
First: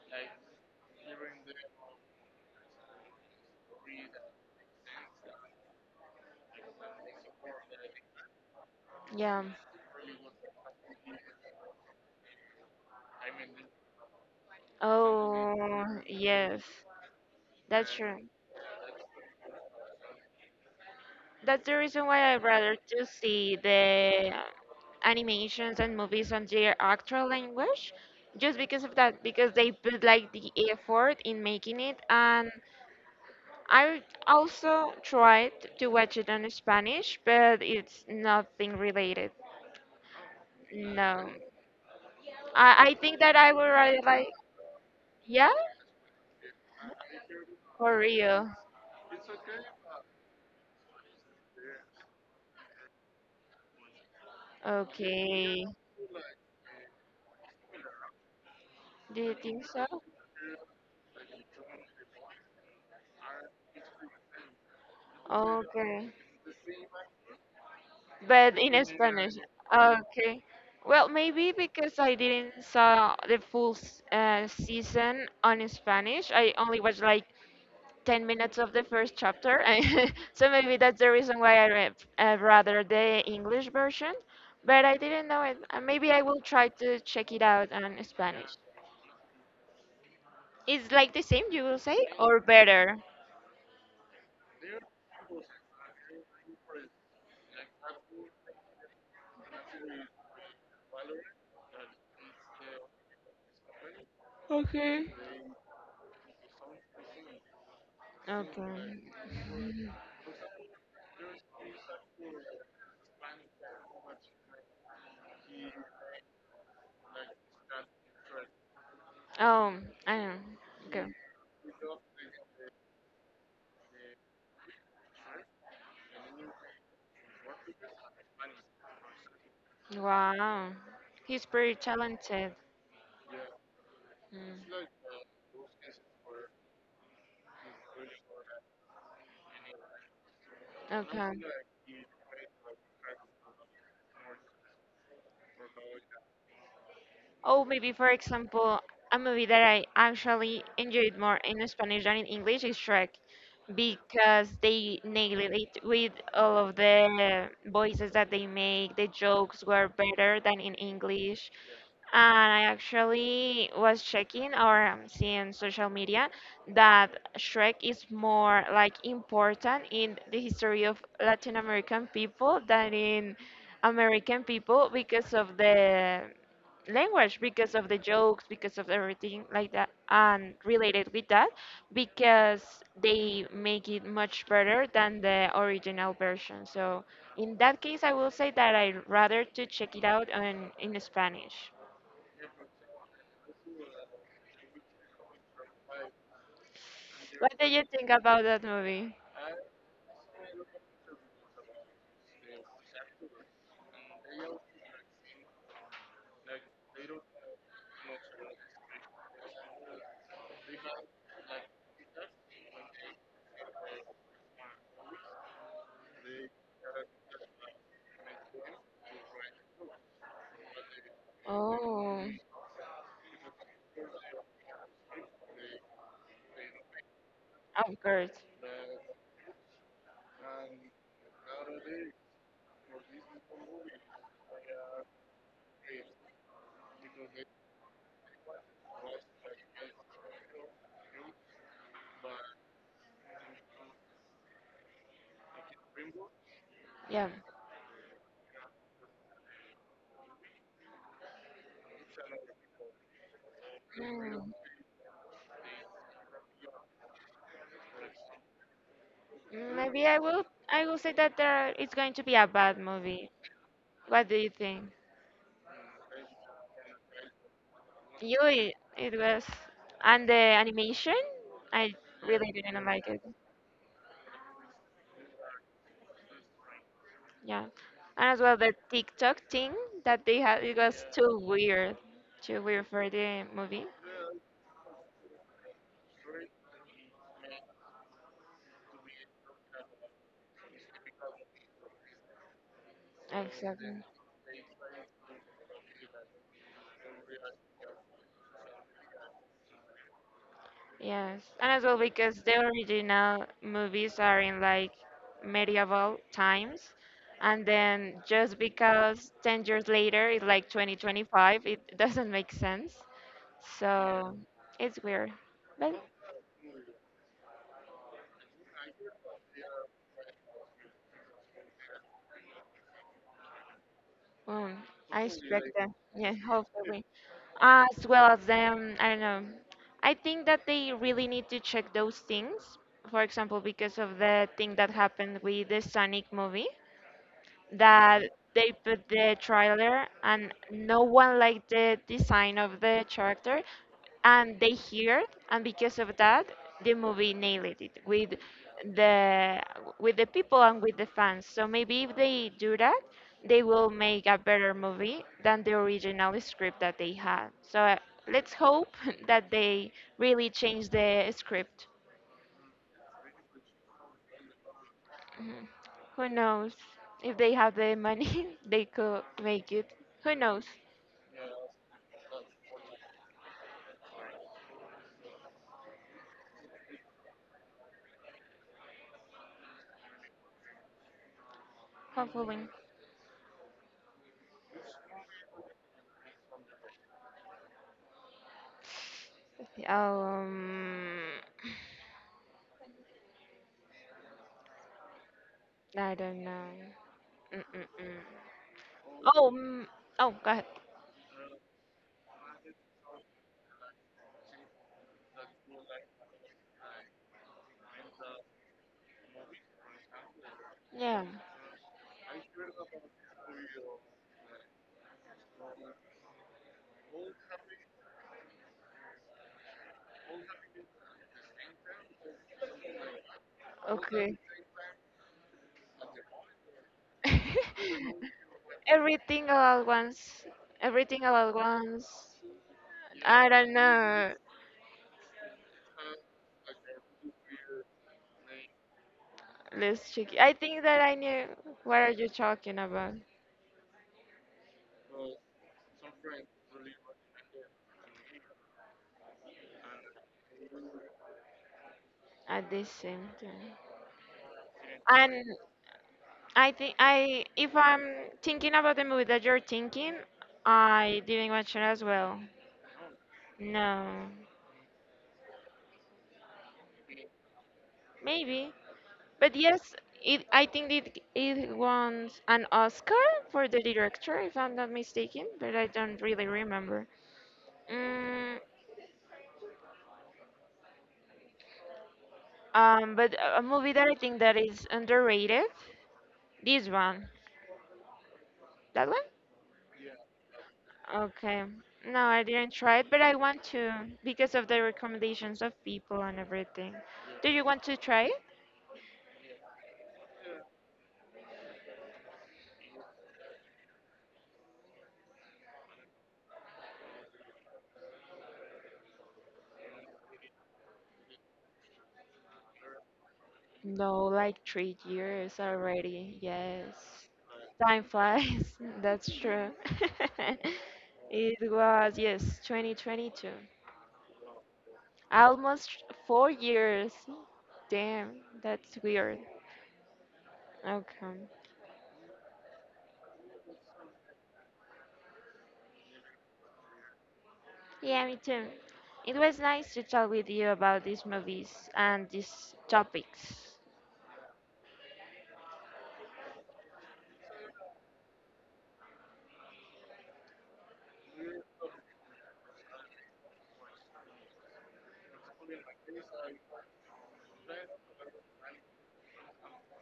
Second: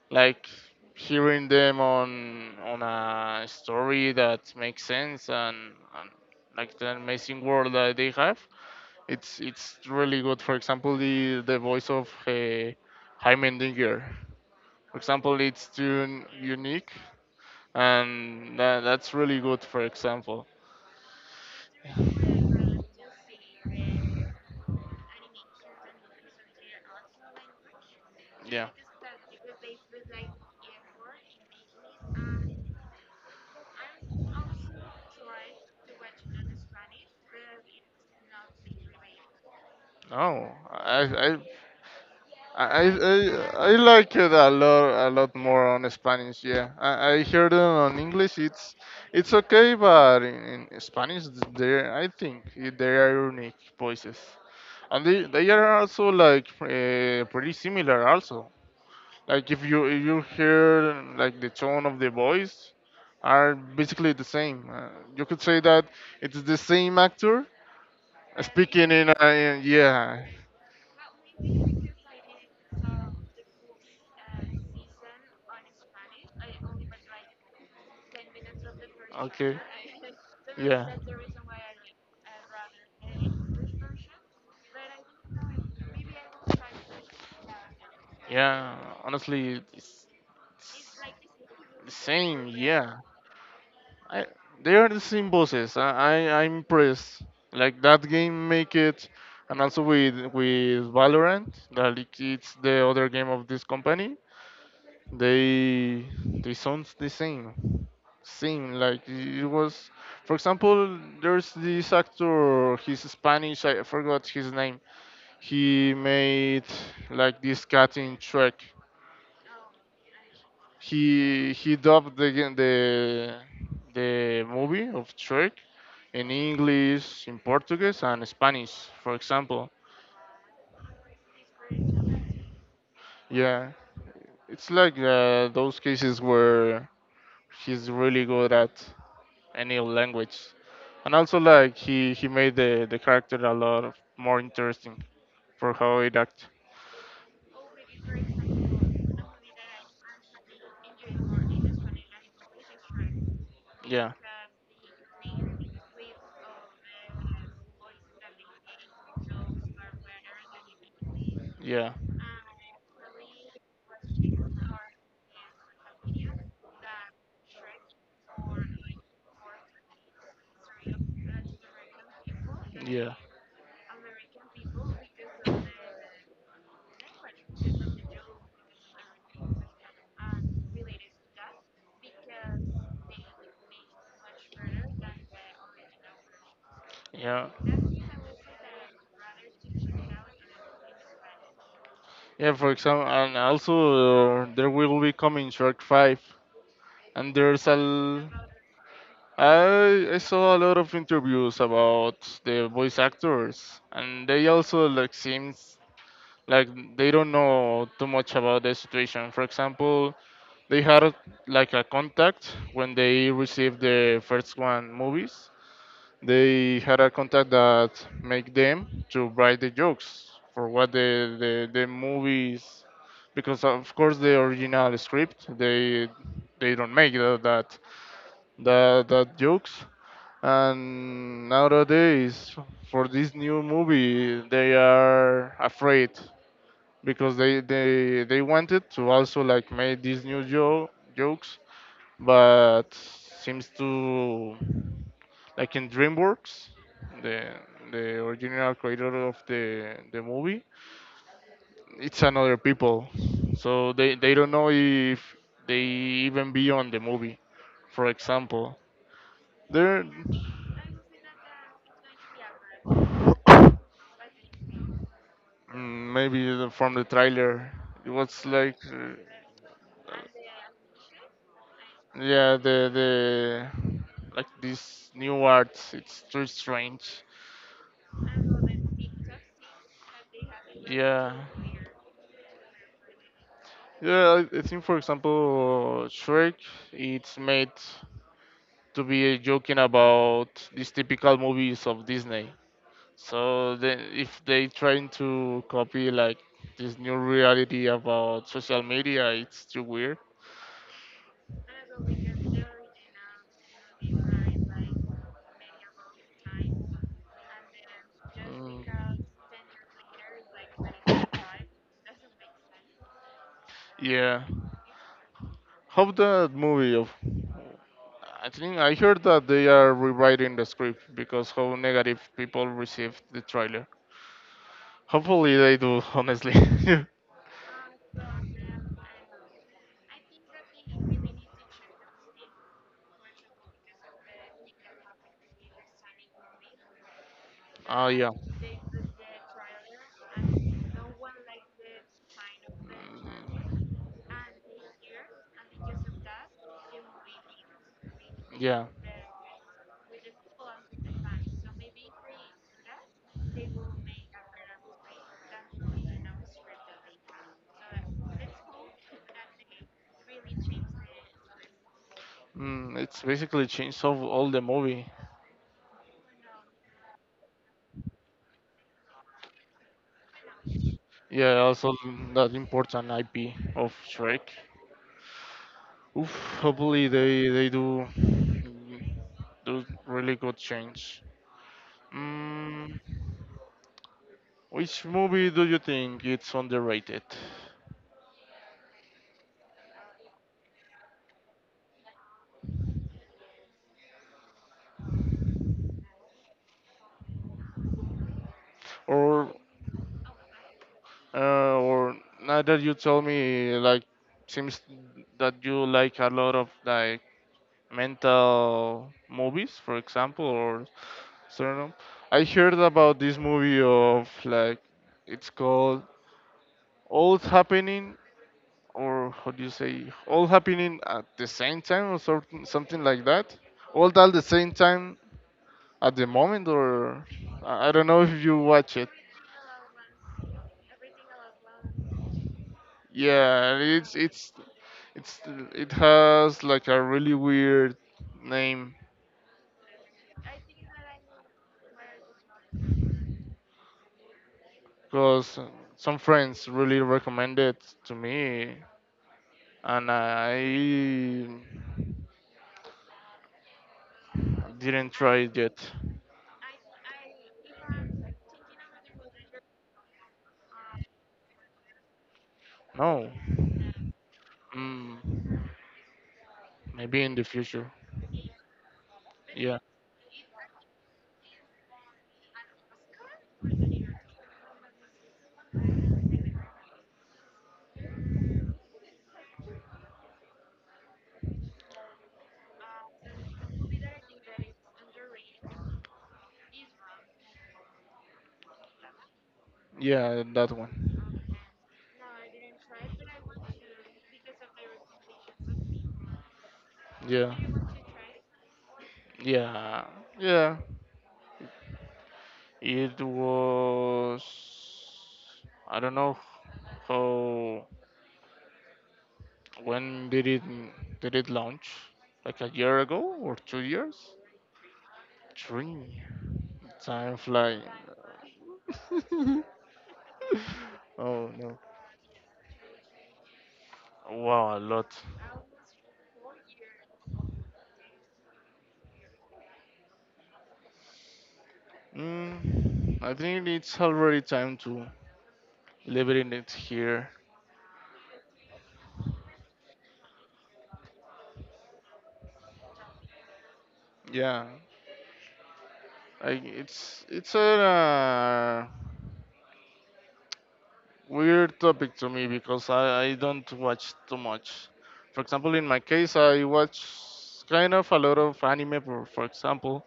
S1: like hearing them on a story that makes sense and like the amazing world that they have it's
S2: yeah.
S1: it's really good for example the voice of Jaime Dinger for example it's
S2: Oh,
S1: too
S2: yes,
S1: unique
S2: that's true.
S1: and that's really good for example
S2: That's the reason why I rather to see the animations and movies on their actual language, just
S1: yeah
S2: because of that, because they put like the effort in making it. And I also tried to watch it on Spanish, but it's nothing related.
S1: no I,
S2: No,
S1: I I,
S2: I think
S1: I
S2: that I would
S1: I
S2: rather
S1: like
S2: like
S1: it a lot
S2: yeah,
S1: more on Spanish. Yeah, I heard it on
S2: for
S1: English.
S2: real.
S1: It's okay, but in Spanish, they I think they are unique voices, and they
S2: Okay,
S1: are also like pretty similar. Also,
S2: do you
S1: like
S2: think so?
S1: if you hear like the tone of the voice, are basically the same. You could say that
S2: Okay,
S1: it's the same actor
S2: but in
S1: speaking in.
S2: Spanish.
S1: Yeah,
S2: Okay. Well, maybe because I didn't saw the full season on Spanish. I only watched like 10 minutes of the first
S1: okay.
S2: chapter. So maybe
S1: Yeah.
S2: that's the reason why I read rather the English version. But I didn't know it. Maybe I will try to check it out on Spanish.
S1: Yeah. Honestly,
S2: It's
S1: it's
S2: like the same, you will
S1: the
S2: say, or
S1: same. Yeah.
S2: better?
S1: I, they are the same bosses. I I'm impressed. Like that game make it, and also with Valorant, that it's the other game of this company.
S2: Okay.
S1: They sounds the same. Same like
S2: Okay.
S1: it was. For example, there's this actor. He's Spanish. I forgot his name. He made like this cutting track.
S2: Oh, I know. Okay.
S1: He dubbed the movie of Trek in English, in Portuguese, and Spanish, for example.
S2: Wow. He's pretty talented.
S1: Yeah,
S2: Mm.
S1: it's like those cases where he's really good at any language, and
S2: Okay.
S1: also like he made the character a lot of more interesting for how it act.
S2: Oh, maybe for example, a movie that I actually enjoyed more in Spanish than in English is Shrek
S1: Yeah.
S2: because they nailed it with all of the voices that they make. The jokes were better than in English.
S1: Yeah.
S2: And I actually was checking or seeing social media that Shrek is more like important in the history of Latin American people than
S1: Yeah.
S2: in American people because of the language, because of the jokes, because of everything like that. And related with that, because they make it much better than the original version. So
S1: Yeah.
S2: in that case, I will say that I rather to check it out on in Spanish.
S1: Yeah, for example, and also there will be coming Shark 5. And
S2: What
S1: there's
S2: do
S1: a
S2: you think
S1: l-
S2: about that movie?
S1: I saw a lot of interviews about the voice actors, and they also like seems like they don't know too much about the situation. For example, they had a, like a contact when they received the first one movies. They had a contact that make them to write the jokes for what the
S2: Oh.
S1: movies because of course the original script they don't make that that
S2: Of course.
S1: that, that jokes and nowadays for this new movie they are afraid because they wanted to also like make these new jokes but seems to like in DreamWorks,
S2: Yeah.
S1: the the original creator of the movie, it's another people, so they don't
S2: Hmm.
S1: know if they even be on the movie. For example, there
S2: Maybe I will. I will say that there it's going to be a bad movie. What do you think?
S1: mm, maybe from the trailer, it was
S2: It,
S1: like
S2: it was, and the animation, I really
S1: yeah
S2: didn't
S1: the
S2: like it.
S1: the like this new art. It's too strange.
S2: Yeah, and as well the TikTok thing that they had, it was
S1: Yeah.
S2: too weird for the movie.
S1: Yeah, I think for example, Shrek, it's made to be joking about these typical movies of Disney. So then,
S2: Exactly.
S1: if they trying to copy like this new reality about social media, it's too weird.
S2: Yes, and as well because the original movies are in like medieval times, and then just
S1: Mm.
S2: because 10 years later it's like 2025, it doesn't make sense. So
S1: Yeah.
S2: it's weird, but
S1: How that movie of I think I heard that they are rewriting the script because how negative people received the trailer.
S2: um, I
S1: Hopefully
S2: expect
S1: they
S2: that.
S1: do,
S2: Yeah,
S1: honestly.
S2: hopefully. As well as them, I don't know. I think that they really need to check those things. For example, because of the thing that happened with the Sonic movie
S1: Oh
S2: that
S1: yeah,
S2: they put the trailer and no one liked the design of the character and they hear it, and because of that the movie nailed it
S1: yeah.
S2: the with the people and with the fans. So maybe if they do that they will make a better movie than the original script that they had. So let's hope that they really change the script.
S1: Mm, it's basically changed of all the movie.
S2: Mhm. Who knows if they have the money they could make it. Who knows.
S1: Yeah, also that important IP of Shrek. Oof, hopefully they do mm, do really good change.
S2: Halloween.
S1: Mm, which movie do you think it's underrated,
S2: Um, I don't know. Mm-mm-mm.
S1: or
S2: Oh, mm, oh, go ahead.
S1: or now that you tell me like seems that you like a lot of like mental movies, for example, or
S2: Yeah.
S1: Sternum. I heard about this movie of like it's called All Happening or how do you say All Happening at the same time or something something like that. All at
S2: Okay.
S1: the same time at the moment or I don't know if you watch it.
S2: Everything all at once. Everything all at once. I
S1: Yeah,
S2: don't
S1: it's
S2: know.
S1: it's it's it has like a really weird name
S2: Let's check. It. I think that I knew what are you talking about
S1: because some friends really recommended to me and I
S2: at this same time.
S1: didn't try
S2: And
S1: it yet.
S2: I think I, if I'm thinking about the movie that you're thinking, I didn't watch it as well.
S1: No.
S2: No,
S1: Mm, maybe in the future.
S2: maybe. But
S1: Yeah.
S2: yes, it, I think it, it won an Oscar for the director, if I'm not mistaken, but I don't really remember. Mm, but a movie that I think that is underrated, this one. That one?
S1: Yeah, that one.
S2: Okay. No, I didn't try it, but I want to because of the recommendations of people and everything.
S1: Yeah.
S2: Do you want to try it?
S1: Yeah. Yeah. It was. I don't know. How. When did it launch? Like a year ago or two
S2: No,
S1: years?
S2: like 3 years
S1: Three.
S2: already. Yes.
S1: Time flying.
S2: Time flies. That's true.
S1: Oh
S2: It
S1: no.
S2: was, yes, 2022.
S1: Wow, a lot.
S2: Almost 4 years. Damn, that's weird. Okay.
S1: Mm, I think it's already time to leave it in it here.
S2: Yeah, me too. It was nice to talk with you about these movies and these topics.
S1: Yeah. Like it's a weird topic to me because I don't watch too much. For example, in my case, I watch kind of a lot of anime, for example.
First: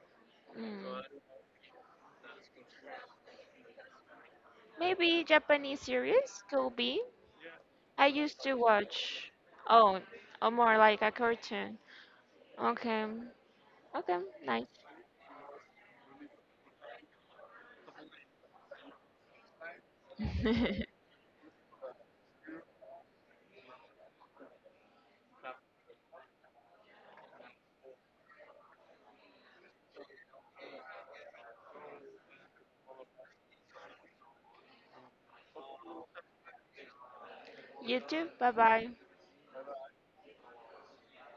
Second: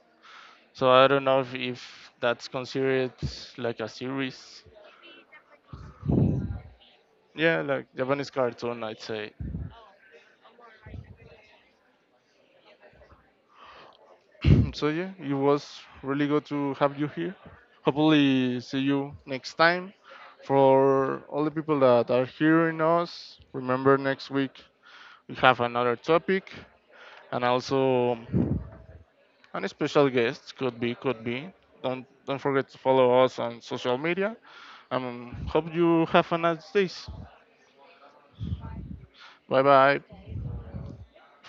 S1: So I
S2: Mm.
S1: don't know if that's considered like a series.
S2: Maybe Japanese series could be.
S1: Yeah, like
S2: I
S1: Japanese
S2: used to
S1: cartoon, I'd
S2: watch.
S1: say.
S2: Oh, or more like a cartoon. Okay. Okay, nice.
S1: So yeah, it was really good to have you here. Hopefully, see you next time. For all the people that are hearing us, remember next week we have another topic and also and special guests could be could be. Don't forget to follow us on social media. Hope you have a nice day.
S2: You too. Bye bye.
S1: Bye bye.